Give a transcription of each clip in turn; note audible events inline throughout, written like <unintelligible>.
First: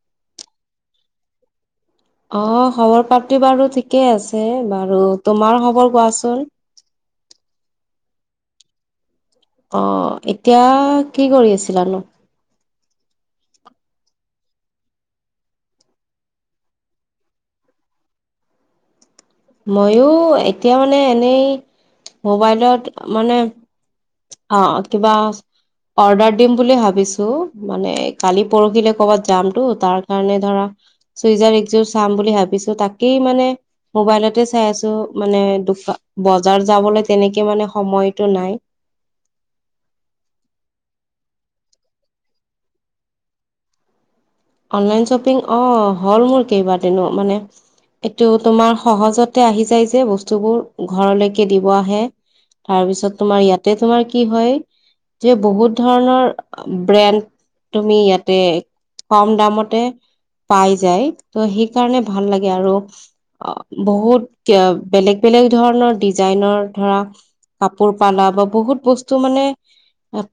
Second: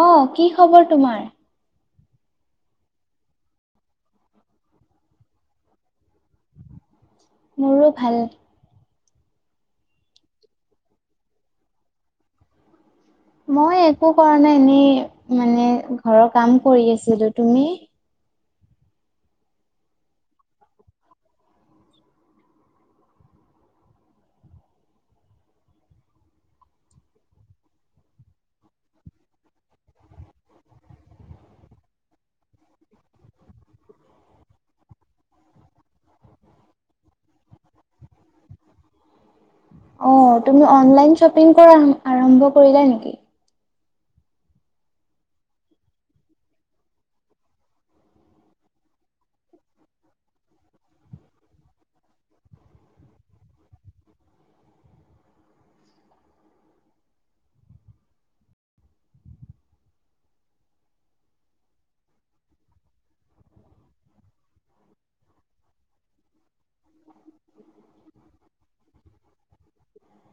অ কি খবৰ তোমাৰ অ', খবৰপ্ৰাপ্তি বাৰু ঠিকেই আছে বাৰু তোমাৰ খবৰ কোৱাচোন মোৰো ভাল অ এতিয়া কি কৰি আছিলানো মই একো কৰা নাই এনেই মানে ঘৰৰ কাম কৰি আছিলো তুমি মইো এতিয়া মানে এনেই মোবাইলত মানে অ', কিবা অৰ্ডাৰ দিম বুলি ভাবিছো মানে কালি পৰহিলে কৰ'বাত যামতটো তাৰ কাৰণে ধৰা চুইজাৰ একযোৰ চাম বুলি ভাবিছো তাকেই মানে মোবাইলতে চাই আছো মানে বজাৰ যাবলৈ তেনেকে মানে সময়তটো নাই অ তুমি অনলাইন শ্বপিং কৰা আৰম্ভ কৰিলা নেকি অনলাইন শ্বপিং অ হ'ল মোৰ কেইবাৰ দনো মানে এইটো তোমাৰ সহজতে আহি যায় যে বস্তুবোৰ ঘৰলৈকে দিব আহে তাৰপিছত তোমাৰ ইয়াতে তোমাৰ কি হয় যে বহুত ধৰণৰ ব্ৰেণ্ড তুমি ইয়াতে কম দামতে পাই যায় ত সেইকাৰণে ভাল লাগে আৰু বহুত বেলেগ বে বেলেগ ধৰণৰ ডিজাইনৰ ধৰা কাপোৰ পালা বা বহুত বস্তু মানে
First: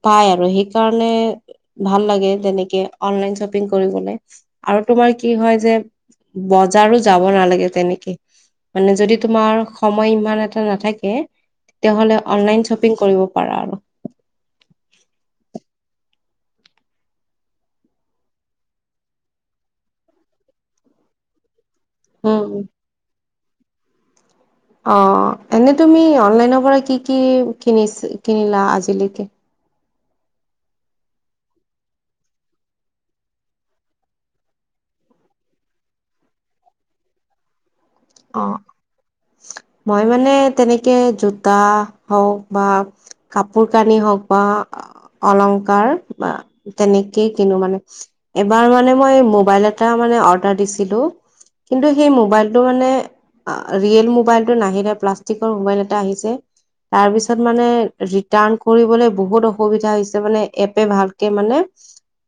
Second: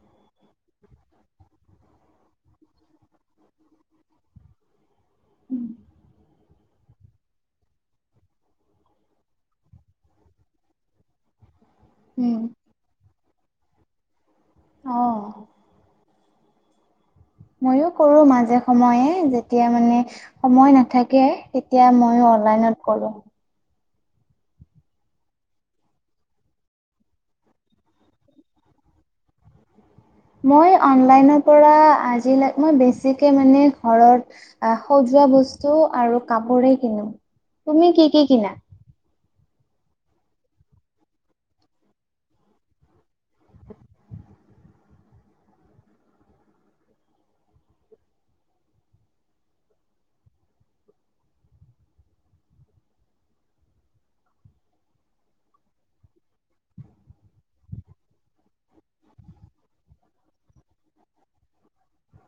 পাই আৰু সেইকাৰণে ভাল লাগে যেনেকে অনলাইন কৰিবলে আৰু তোমাৰ কি হয় যে বজাৰো যাব নালাগে তেনেকে মানে যদি তোমাৰ সময় ইমান এটা নাথাকে তেতিয়াহ'লে উম। অনলাইন শ্বপিং কৰিব পাৰা আৰু অ ময়ো কৰো মাজে সময়ে যেতিয়া মানে সময় নাথাকে তেতিয়া ময়ো উম। অনলাইনত গ'লোঁ অ', এনে তুমি অনলাইনৰ পৰা কি, কি কিনিছ কিনিলা আজিলৈকে মই অনলাইনৰ পৰা আজি লৈ মই বেছি কৈ মানে ঘৰত সজোৱা বস্তু আৰু কাপোৰে কিনো তুমি কি, কি অ কিনা? মই মানে তেনেকে জোতা হওক বা কাপোৰ কানি হওক বা অলংকাৰ বা তেনেকেই কিনো মানে এবাৰ মানে মই মোবাইলত মই মানে অৰ্ডাৰ দিছিলোঁ কিন্তু হেই মোবাইলটো মানে ৰিয়েল মোবাইলটো নাহিলে, প্লাষ্টিকৰ মোবাইল এটা আহিছে। তাৰপিছত মানে ৰিটাৰ্ণ কৰিবলৈ বহুত অসুবিধা হৈছে মানে এপে ভালকে মানে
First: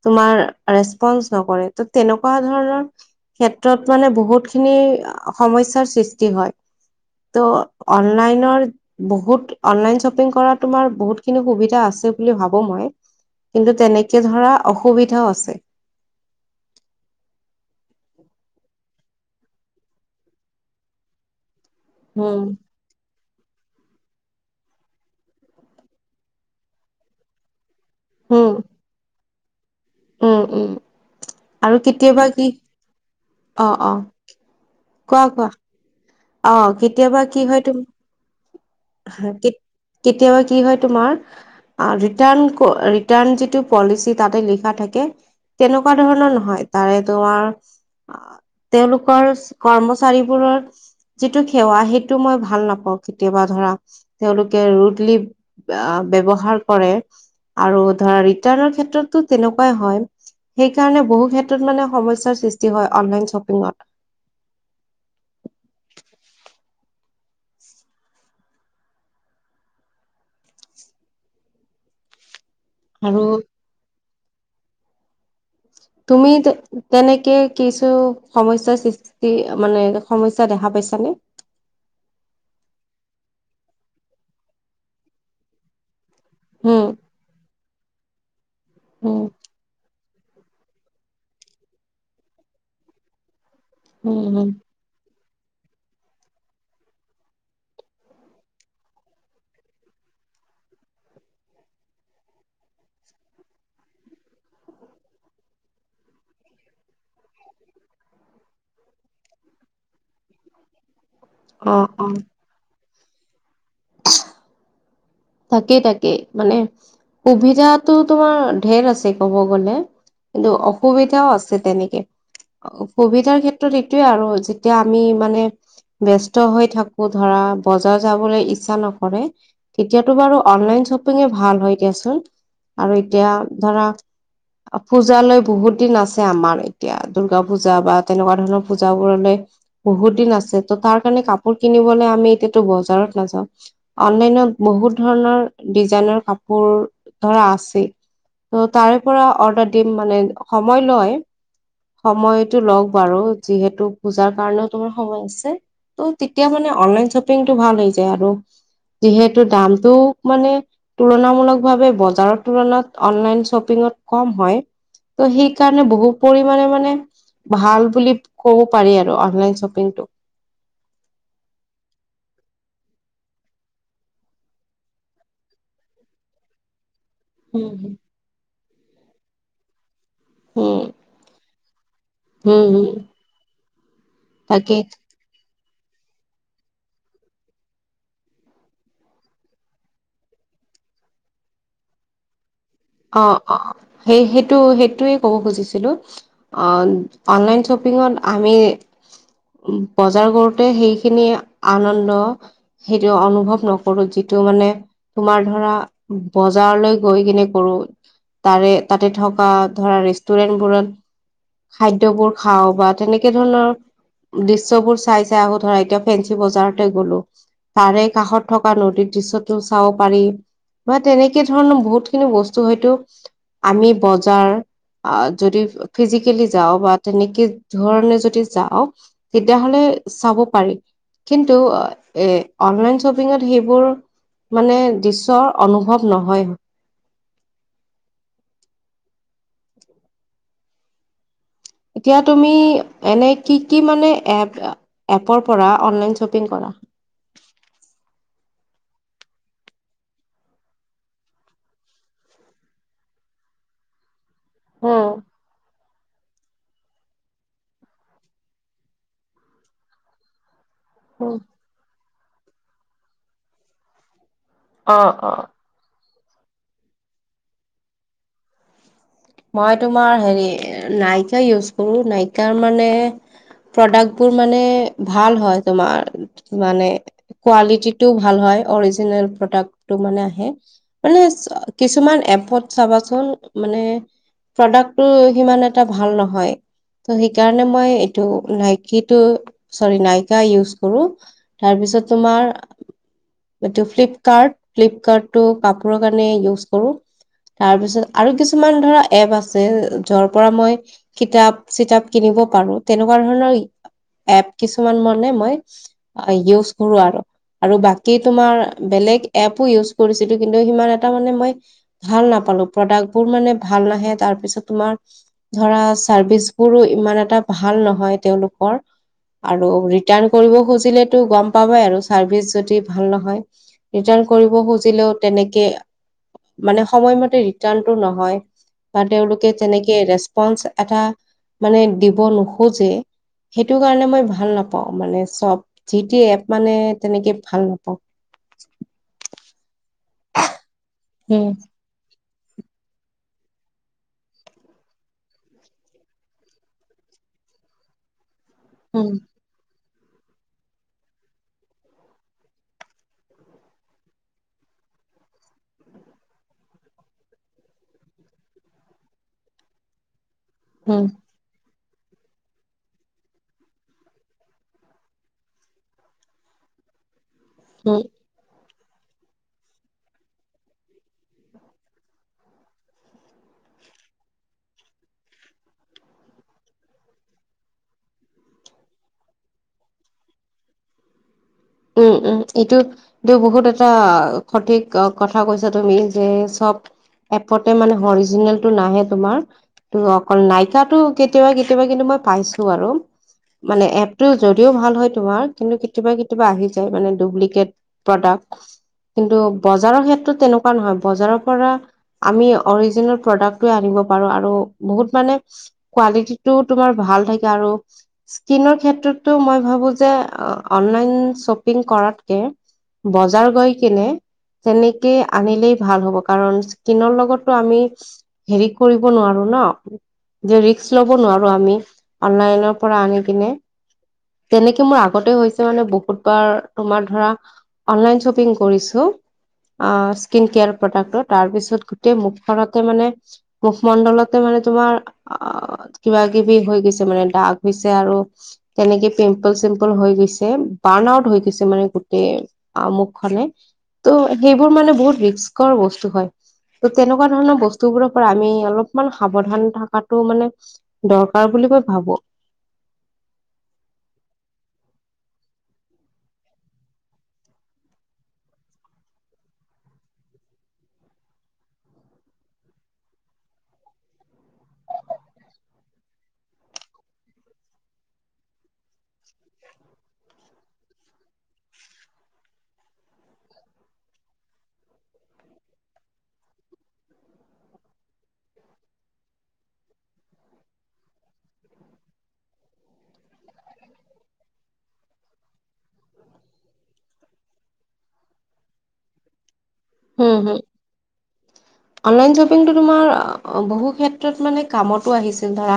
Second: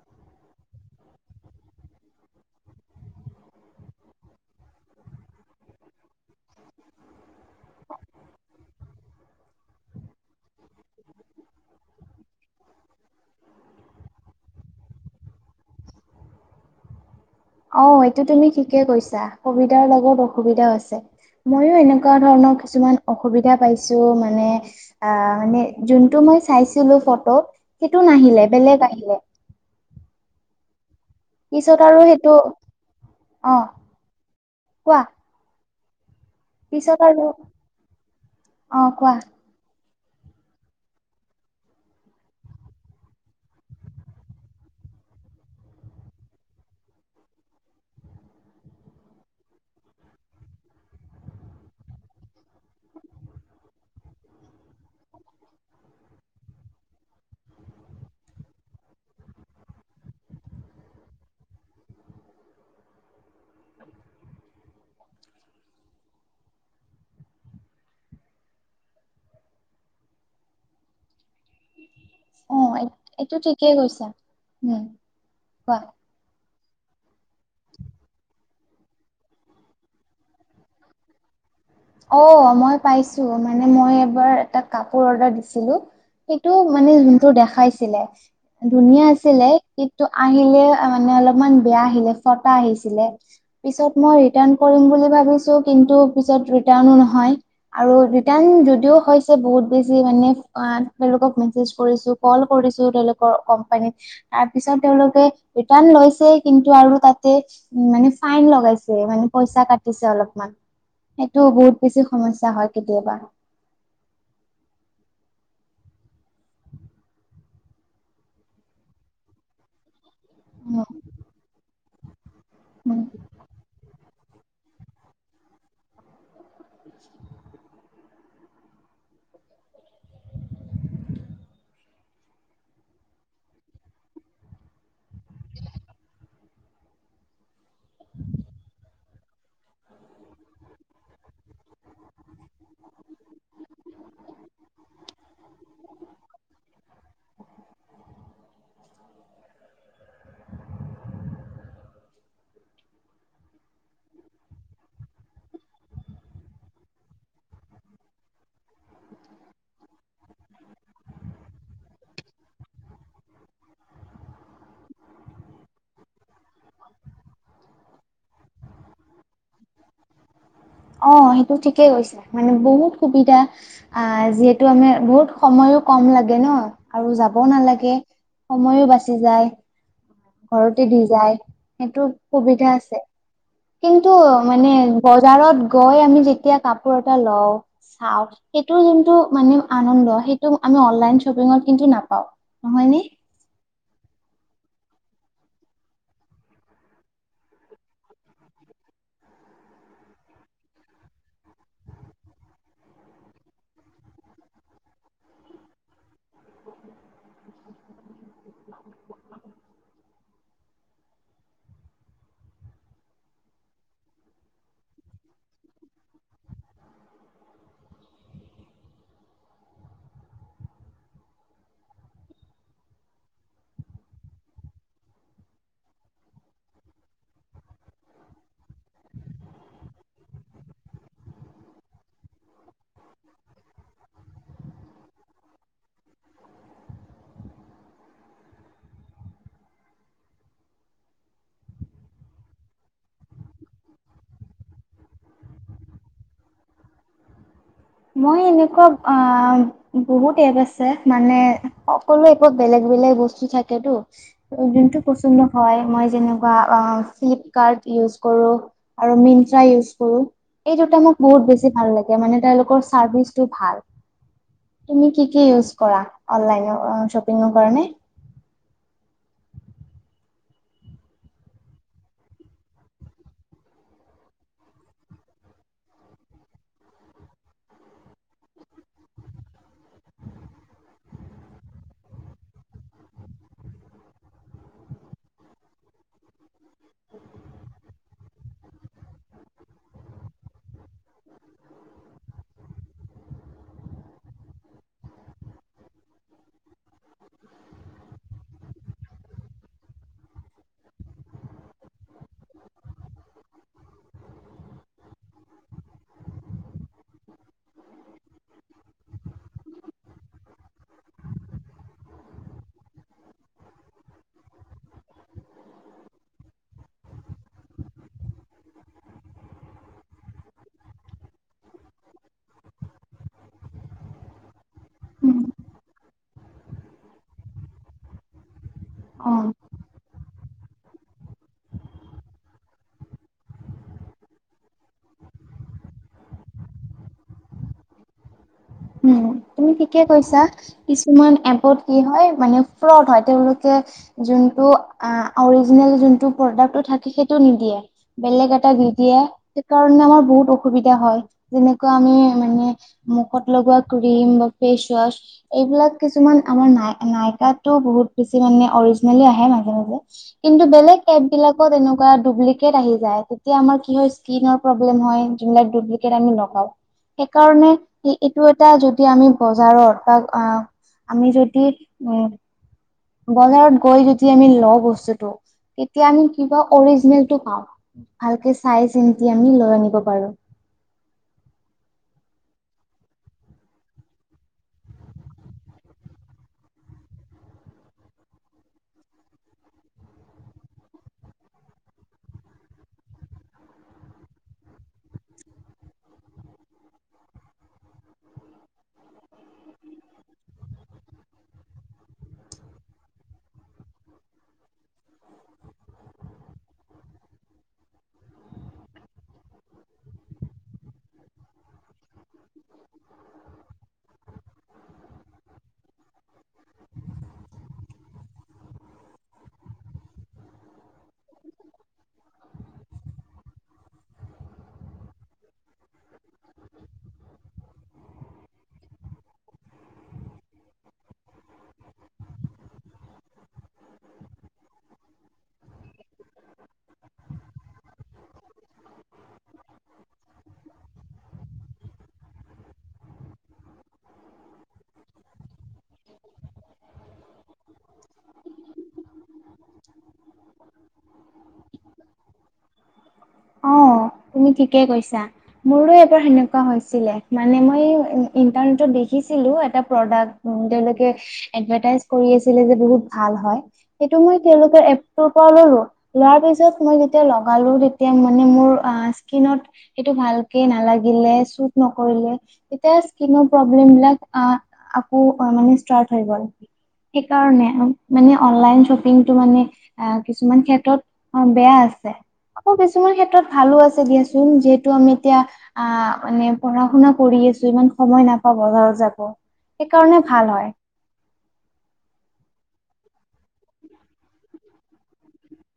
তোমাৰ ৰেচপন্ঞ্চ নকৰে ত তেনেকুৱা ধৰণৰ ক্ষেত্ৰত মানে বহুত খিনি সমস্যা সৃষ্টি হয় <inaudible> ত' অনলাইনৰ বহুত অনলাইন শ্বপিং কৰা তোমাৰ বহুতখিনি সুবিধা আছে বুলি ভাবো মই কিন্তু তেনেকে ধৰা অসুবিধা আছে অ এইটো তুমি ঠিকে কৈছা সুবিধাৰ লগত অসুবিধাও আছে ময়ো এনেকুৱা উম ধৰণৰ কিছুমান অসুবিধা পাইছো মানে আহ মানে যোনটো মই চাইছিলো ফটো সেইটো নাহিলে উম বেলেগ আহিলে উম, উম পিছত আৰু কেতিয়াবা সেইটো কি অ', অ', কোৱা, কোৱা অ' পিছত কেতিয়াবা আৰু কি হয় তুমি অ কোৱা কেতিয়াবা কি হয় তোমাৰ ৰিটাৰ্ণ ৰিটাৰ্ণ যিটো পলিচি তাতে লিখা থাকে তেনেকুৱা ধৰণৰ নহয় তাৰে তোমাৰ তেওঁলোকৰ কৰ্মচাৰীবোৰৰ যিটো সেৱা সেইটো মই ভাল নাপাওঁ কেতিয়াবা ধৰা তেওঁলোকে ৰুদলি আহ ব্যৱহাৰ কৰে আৰু ধৰা ৰিটাৰ্ণ ক্ষেত্ৰতটো তেনেকুৱাই হয়। সেইকাৰণে বহু ক্ষেত্ৰত মানে সমস্যাৰ সৃষ্টি হয় অনলাইন শ্বপিঙত <inaudible> অ আৰু এইটো ঠিকেই কৈছা উম কোৱা তুমি তেনেকে কিছু সমস্যা সৃষ্টি মানে সমস্যা দেখা পাই <unintelligible> অ', মই পাইছো মানে মই এবাৰ এটা কাপোৰ অৰ্ডাৰ দিছিলো সেইটো উম, মানে যোনটো দেখাইছিলে ধুনীয়া উম, আছিলে ত আহিলে মানে অলপমান বেয়া আহিলে ফটা আহিছিলে পিছত উম, মই উম। ৰিটাৰ্ণ কৰিম বুলি ভাবিছো, ৰিটাৰ্ণ নহয়। আৰু যদিও হৈছে বহুত বেছি মানেলোক মেজ লৰ ক তাৰপিছত তেওঁলোকে লৈছে কিন্তু আৰু তাতে উ, মানে ফাইন লগাইছে মানে পইচা কাটিছে অলপমান তটো বহুত অ', বেছি অ', সমস্যা হয় কেতিয়াবা তাকেই তাকেই মানে সুবিধাতটো তোমাৰ ধঢেৰ আছে ক'ব গ'লে কিন্তু উম, অসুবিধাও আছে তেনেকে অ', উম। সুবিধাৰ ক্ষেত্ৰত এইটোয়ে আৰু যেতিয়া আমি মানে ব্যস্ত হৈ থাকো ধৰা বজাৰ যাবলৈ ইচ্ছা নকৰে এতিয়াতো বাৰু অনলাইন শ্বপিঙে ভাল হয় দিয়াচোন আৰু এতিয়া ধৰা পূজালৈ বহুত দিন আছে আমাৰ এতিয়া দূৰ্গা পূজা বা তেনেকুৱা ধৰণৰ পুজাবোৰলে। বহুত দিন আছে তাৰ কাৰণে আমি এতিযা বজাৰ তো নাযাওঁ। বহুত ধৰণৰ ডিজাইনৰ কাপোৰ ধৰা আছে। ত' তাৰে পৰা অৰ্ডাৰ দিম মানে, সময় লয়। সময়তটো লওক বাৰু যিহেতু পূজাৰ কাৰণেও তোমাৰ সময় আছে। ত' তেতিয়া মানে অনলাইন শ্বপিংটো ভাল হৈ যায় আৰু যিহেতু। দামটো মানে তুলনামূলক ভাৱে বজাৰৰ তুলনাত অনলাইন শ্বপিঙত কম, হয়, ত সেইকাৰণে বহু পৰিমাণে মানে, ভাল বুলি ক'ব পাৰি আৰু অনলাইন শ্বপিংটো, অ' সেইটো ঠিকেই গৈছে মানে বহুত সুবিধা অ' যিহেতু আমি বহুত সময়, কাম লাগে ন, আৰু যাবও নালাগে উম, সময়ো বাচি যায়, উম, ঘৰতে দি যায়। সেইটো সুবিধা উম, আছে, কিন্তু মানে তাকে বজাৰত গৈ আমি যেতিয়া কাপোৰ এটা লও, চাও, সেইটো যোনটো মানে আনন্দ সেইটো। অনলাইন শ্বপিঙত কিন্তু নাপাওঁ। নহয়নে? অ-অ, সেই-সেইটো সেইটোৱে ক'ব খুজিছিলো অ' অনলাইন শ্বপিঙত আমি উম, বজাৰ কৰোতে সেইখিনি আনন্দ সেইটো অনুভৱ নকৰো যি এইটো মানে তোমাৰ ধৰা, বজাৰলৈ গৈ কিনে কৰ, তাৰে তাতে থকা ধৰা ৰেষ্টুৰেন্টবোৰত খাদ্যয়বোৰ খাওঁ বা তেনেকে ধৰণৰ দৃশ্যয়বোৰ চাই-চাই আহো ধৰা এতিয়া ফেঞ্চি বজাৰতে গ'লো। তাৰে কাষত থকা নদীৰ দৃশ্যতো চাব পাৰি, বা তেনেকে ধৰণৰ বহুত খিনি বস্তু হয়তো আমি বজাৰ যদি ফিজিকেলি যাওঁ বা তেনেকে ধৰণে যদি যাওঁ তেতিয়াহলে, চাব পাৰি, কিন্তু এ অনলাইন শ্বপিঙত সেইবোৰ মানে দৃশৰ অনুভৱ নহয়। এতিয়া তুমি কি কি, এপ এপৰ পৰা অনলাইন শ্বপিং কৰা? <inaudible> মই এনেকুৱা বহুত এপ আছে মানে সকলো এপতে বেলেগ বেলেগ বস্তু থাকেতটো যোনটো উম পচন্দ হয়। মই যেনেকুৱা ফ্লিপকাৰ্ট ইউজ কৰোঁ আৰু মিট্ৰা ইউজ কৰোঁ। এই দুটা মোক বহুত বেছি ভাল, লাগে মানে তেওঁলোকৰ চাৰ্ভিচটো ভাল। অ এমি অ কি-কি ইউজ কৰা অনলাইন শ্বপিংৰ কাৰণে? মই তোমাৰ হেৰি নাইকা ইউজ কৰো, নাইকাৰ মানে প্ৰডাক্ বোৰ মানে ভাল হয় তোমাৰ মানে কোৱালিটিটো ভাল হয়। অৰিজিনাল প্ৰডাক্ট বোৰ আহে, মানে কিছুমান এপত চাব সোণ। মানে প্ৰডাক্টটো সিমান এটা ভাল নহয়। ত' সেইকাৰণে মই এইটো নাইকিটো চৰি নাইকা ইউজ কৰো তাৰপিছত। ছত তোমাৰ এইটো ফ্লিপকাৰ্ট, ফ্লিপকাৰ্টটো কাপোৰৰ কাৰণে ইউজ কৰো। তাৰপিছত আৰু কিছুমান ধৰা, এপ আছে যৰ পৰা মই কিতাপ-চিতাপ কিনিব পাৰো তেনেকুৱা ধৰণৰ, এপ কিছুমান মানে মই ইউজ কৰো আৰু, আৰু বাকী তোমাৰ বেলেগ এপো ইউজ কৰিছিলো কিন্তু সিমান এটা মানে মই ভাল নাপাওঁ। ভাল প্ৰডাক্টবোৰ মানে ভ, ভাল নাহে, তাৰপিছত তোমাৰ ধৰা চাৰ্ভিচ বোৰো ইমান এটা ভাল নহয়, তেওঁলোকৰ। ৰ <unintelligible> আৰু ৰিটাৰ্ণ কৰিব খুজিলেটো গ'ম পাবাই আৰু চাৰ্ভিচ যদি ভাল নহয়। ৰিটাৰ্ণ কৰিব খুজিলেও উম। তেনেকে মানে সময়মতে ৰিটাৰ্ণটো নহয়। বা অ তেওঁলোকে তেনেকে ৰেচপন্ঞ্চ এটা মানে দিব নোখোজে সেইটো কাৰণে মই ভাল নাপাওঁ মানে চব যি ট এপ মানে তেনেকে ভাল নাপাওঁ উম তুমি ঠিকে কৈছা কিছুমান উম এপত কি হয় মানে ফ্ৰড হয় তেওঁলোকে যোনটো অৰিজিনেল যোনটো প্ৰডাক্টটো থাকে সেইটো নি দিয়ে বেলেগ দি উম দিয়ে সেইকাৰণে আমাৰ বহুত অসুবিধা হয় যেনেকুৱা আমি মানে মুখত এনেকোৱা কৰিম ফেচওৱাছ এইবিলাক কিছুমান আমাৰ নাই কিয়াতো বহুত বেছি মানে অৰিজনেল আহে মাজে মাজে কিন্তু বেলেগ উম। এপ বিলাকত এনে পুৰা দুপলিকেত আহি যায় তেতিয়া আমাৰ কি হয় ইচকিনৰ প্ৰব্লেম হয় যোনে দুবলিকেত আনি নকয় সেইকাৰণে উম এইটো এটা যদি আমি বজাৰত বা আমি যদি উ বজাৰত গৈ যদি আমি লওঁ বস্তুটো তেতিয়া আমি কিবা অৰিজিনেলটো পাওঁ ভালকে চাই চিনটি আমি লৈ আনিব পাৰোঁ <unintelligible> উ উম এইটো এই বহুত এটা সঠিক কথা কৈছা তুমি যে চব এপতে মানে হৰিজিনেলটো নাহে তোমাৰ। ত অকল নাইকাটো কেতিয়াবা কেতিয়াবা কিন্তু মই পাইছো আৰু। মানে এপটো যদিও ভাল হয় তোমাৰ কিন্তু কেতিয়াবা কেতি বা আহি যায় মানে ডুপ্লিকেট প্ৰডাক্ট। কিন্তু বজাৰৰ ক্ষেত্ৰত তেনেকুৱা নহয়, বজাৰৰ পৰা আমি অৰিজিনেল প্ৰডাক্টটোৱে আনিব পাৰো আৰু বহুত মানে কোৱালিটিটো তোমাৰ ভা ভাল থাকে আৰু স্কিনৰ ক্ষেত্ৰতো মই ভাবো যে অ অনলাইন শ্বপিং কৰাতকে বজাৰ গৈ কিনে তেনেকেই আনিলেই ভাল হ'ব কাৰণ স্কিনৰ লগতো আমি হেৰি কৰিব নোৱাৰো ন, ৰিস্ক লব নোৱাৰো আমি অনলাইনৰ পৰা আনি কিনে। তেনেকে মোৰ আগতে হৈছে মানে বহুত অ তোমাৰ ধৰা অনলাইন শ্বপিং কৰিছো অ স্ কেয়াৰ প্ৰড্ তাৰপিছত গোট মুখখনতে মানে মুখমণ্ডলতে মানে তোমাৰ কিবা কিবি হৈ গৈছে মানে দাগ হৈছে আৰু তেনেকে পিম্পল চিম্পল হৈ গৈছে বাৰ্ণ আউট হৈ গৈছে মানে গোটেই মুখখনে। ত' সেইবোৰ মানে বহুত ৰিস্কৰ বস্তু হয়। ত' তেনেকুৱা ধৰণৰ বস্তুবোৰৰ পৰা আমি অলপমান সাৱধান থকাাতটো মানে দৰকাৰ বুলি বুলি মই ভাবো অঁ। তুমি ঠিকে কৈছা মোৰো এবাৰ সেনেকুৱা হৈছিলে মানে মই ইন্টাৰনেটত দেখি চাইছিলোঁ এটা প্ৰডাক্ট তেওঁলোকে এডভাতাইজ কৰি আছিলে যে বহুত ভাল হয় মই তেওঁলোকৰ এপটোৰ পৰা ললো, লোৱাৰ পিছত মই যেতিয়া লগালো তে এতিয়া মানে মোৰ অ স্কিনত এইটো ভালকে নালাগিলে চুট নকৰিলে তেতিয়া স্কিনৰ প্ৰব্লেম বিলাক আ মানে আকৌ ষ্টাৰ্ট হৈ গল। সেইকাৰণে মানে অনলাইন শ্বপিংটো মানে কিছুমান ক্ষেত্ৰত বেয়া আকৌ কিছুমান ক্ষেত্ৰত ভালো আছে দিয়াচোন যিহেতু আমি এতিয়া আহ মানে পঢ়া শুনা কৰি আছো ইমান সময় নাপাওঁ বজাৰত যাব। সেইকাৰণে হম্ ভাল হম্ হয় অনলাইন শ্বপিংটোত তোমাৰ বহু ক্ষেত্ৰত মানে কামতো আহিছিল ধৰা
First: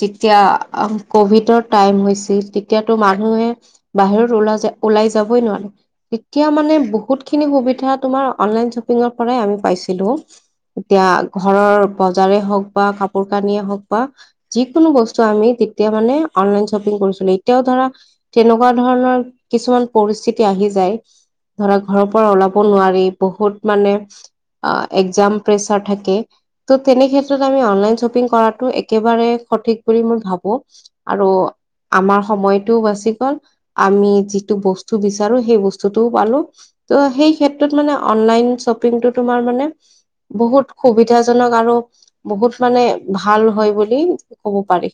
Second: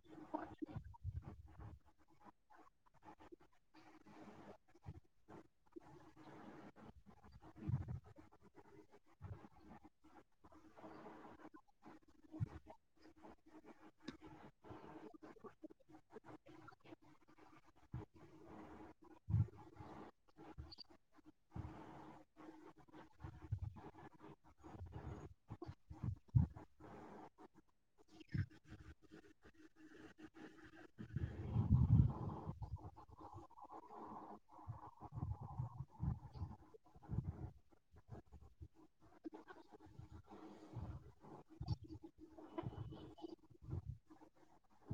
যেতিয়া আ কভিডৰ টাইম হৈছিল, তেতিয়াতো মানুহে বাহিৰত ওলাই যায় ওলাই যাবই নোৱাৰে, তেতিয়া মানে বহুত খিনি সুবিধা তোমাৰ অনলাইন শ্বপিঙৰ পৰাই আমি পাইছিলোঁ। এতিয়া ঘৰৰ বজাৰে হওক বা কাপোৰ কানিয়ে হওক বা যিকোনো বস্তু আমি তেতিয়া মানে অনলাইন শ্বপিং কৰিছিলো, এতিয়াও ধৰা তেনেকুৱা ধৰণৰ কিছুমান পৰিস্থিতি আহি যায় ধৰা ঘৰৰ পৰা ওলাব নোৱাৰি, বহুত মানে একজাম প্ৰেচাৰ থাকে ত' তেনে ক্ষেত্ৰত আমি অনলাইন শ্বপিং কৰাটো একেবাৰে সঠিক বুলি মই ভাবো আৰু, আমাৰ সময়টোও বাচি গল, আমি যিটো বস্তু বিচাৰো সেই বস্তুটোও পালোঁ। ত' সেই ক্ষেত্ৰত মানে অনলাইন শ্বপিংটো তোমাৰ মানে বহুত সুবিধাজনক আৰু বহুত মানে ভাল হয় বুলি ক'ব পাৰি।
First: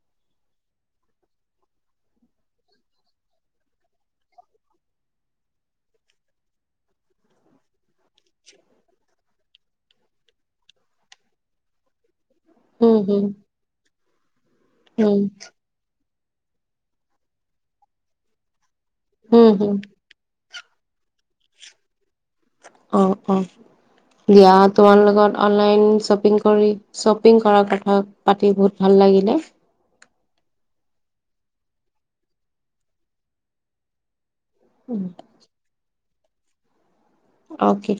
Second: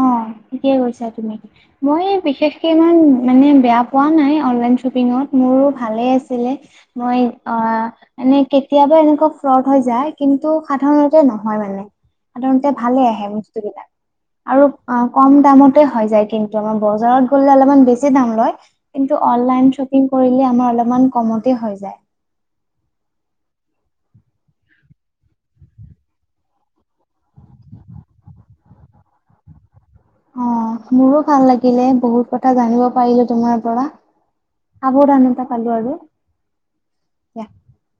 অ' থিকে কৈছা তুমি কি মই বিশেষকে ইমান মানে বেয়া পোৱা নাই অনলাইন শ্বপিংত। মোৰো ভালে আছিলে মই আহ, মানে কেতিয়াবা এনেকুৱা ফ্ৰড হৈ যায় কিন্তু সাধাৰণতে নহয় মানে। সাধাৰণতে উম ভালে হম আহে বস্তুবিলাক আৰু উম কম দামতে, হয় যায়, কিন্তু আমাৰ বজাৰত গলে অলপমান দাম লয়। কিন্তু হম অনলাইন হম শ্বপিং কৰিলে আমাৰ অলপমান কমতে হৈ যায়। অ অ, দিয়া তোমাৰ লগত অনলাইন শ্বপিং কৰি শ্বপিং কৰাৰ কথা পাতি বহুত ভাল, লাগিলে। অ' মোৰো ভাল লাগিলে বহুত কথা জানিব পাৰিলো তোমাৰ পৰা। আবোৰ আনন্ত পালোঁ আৰু দিয়া অকে,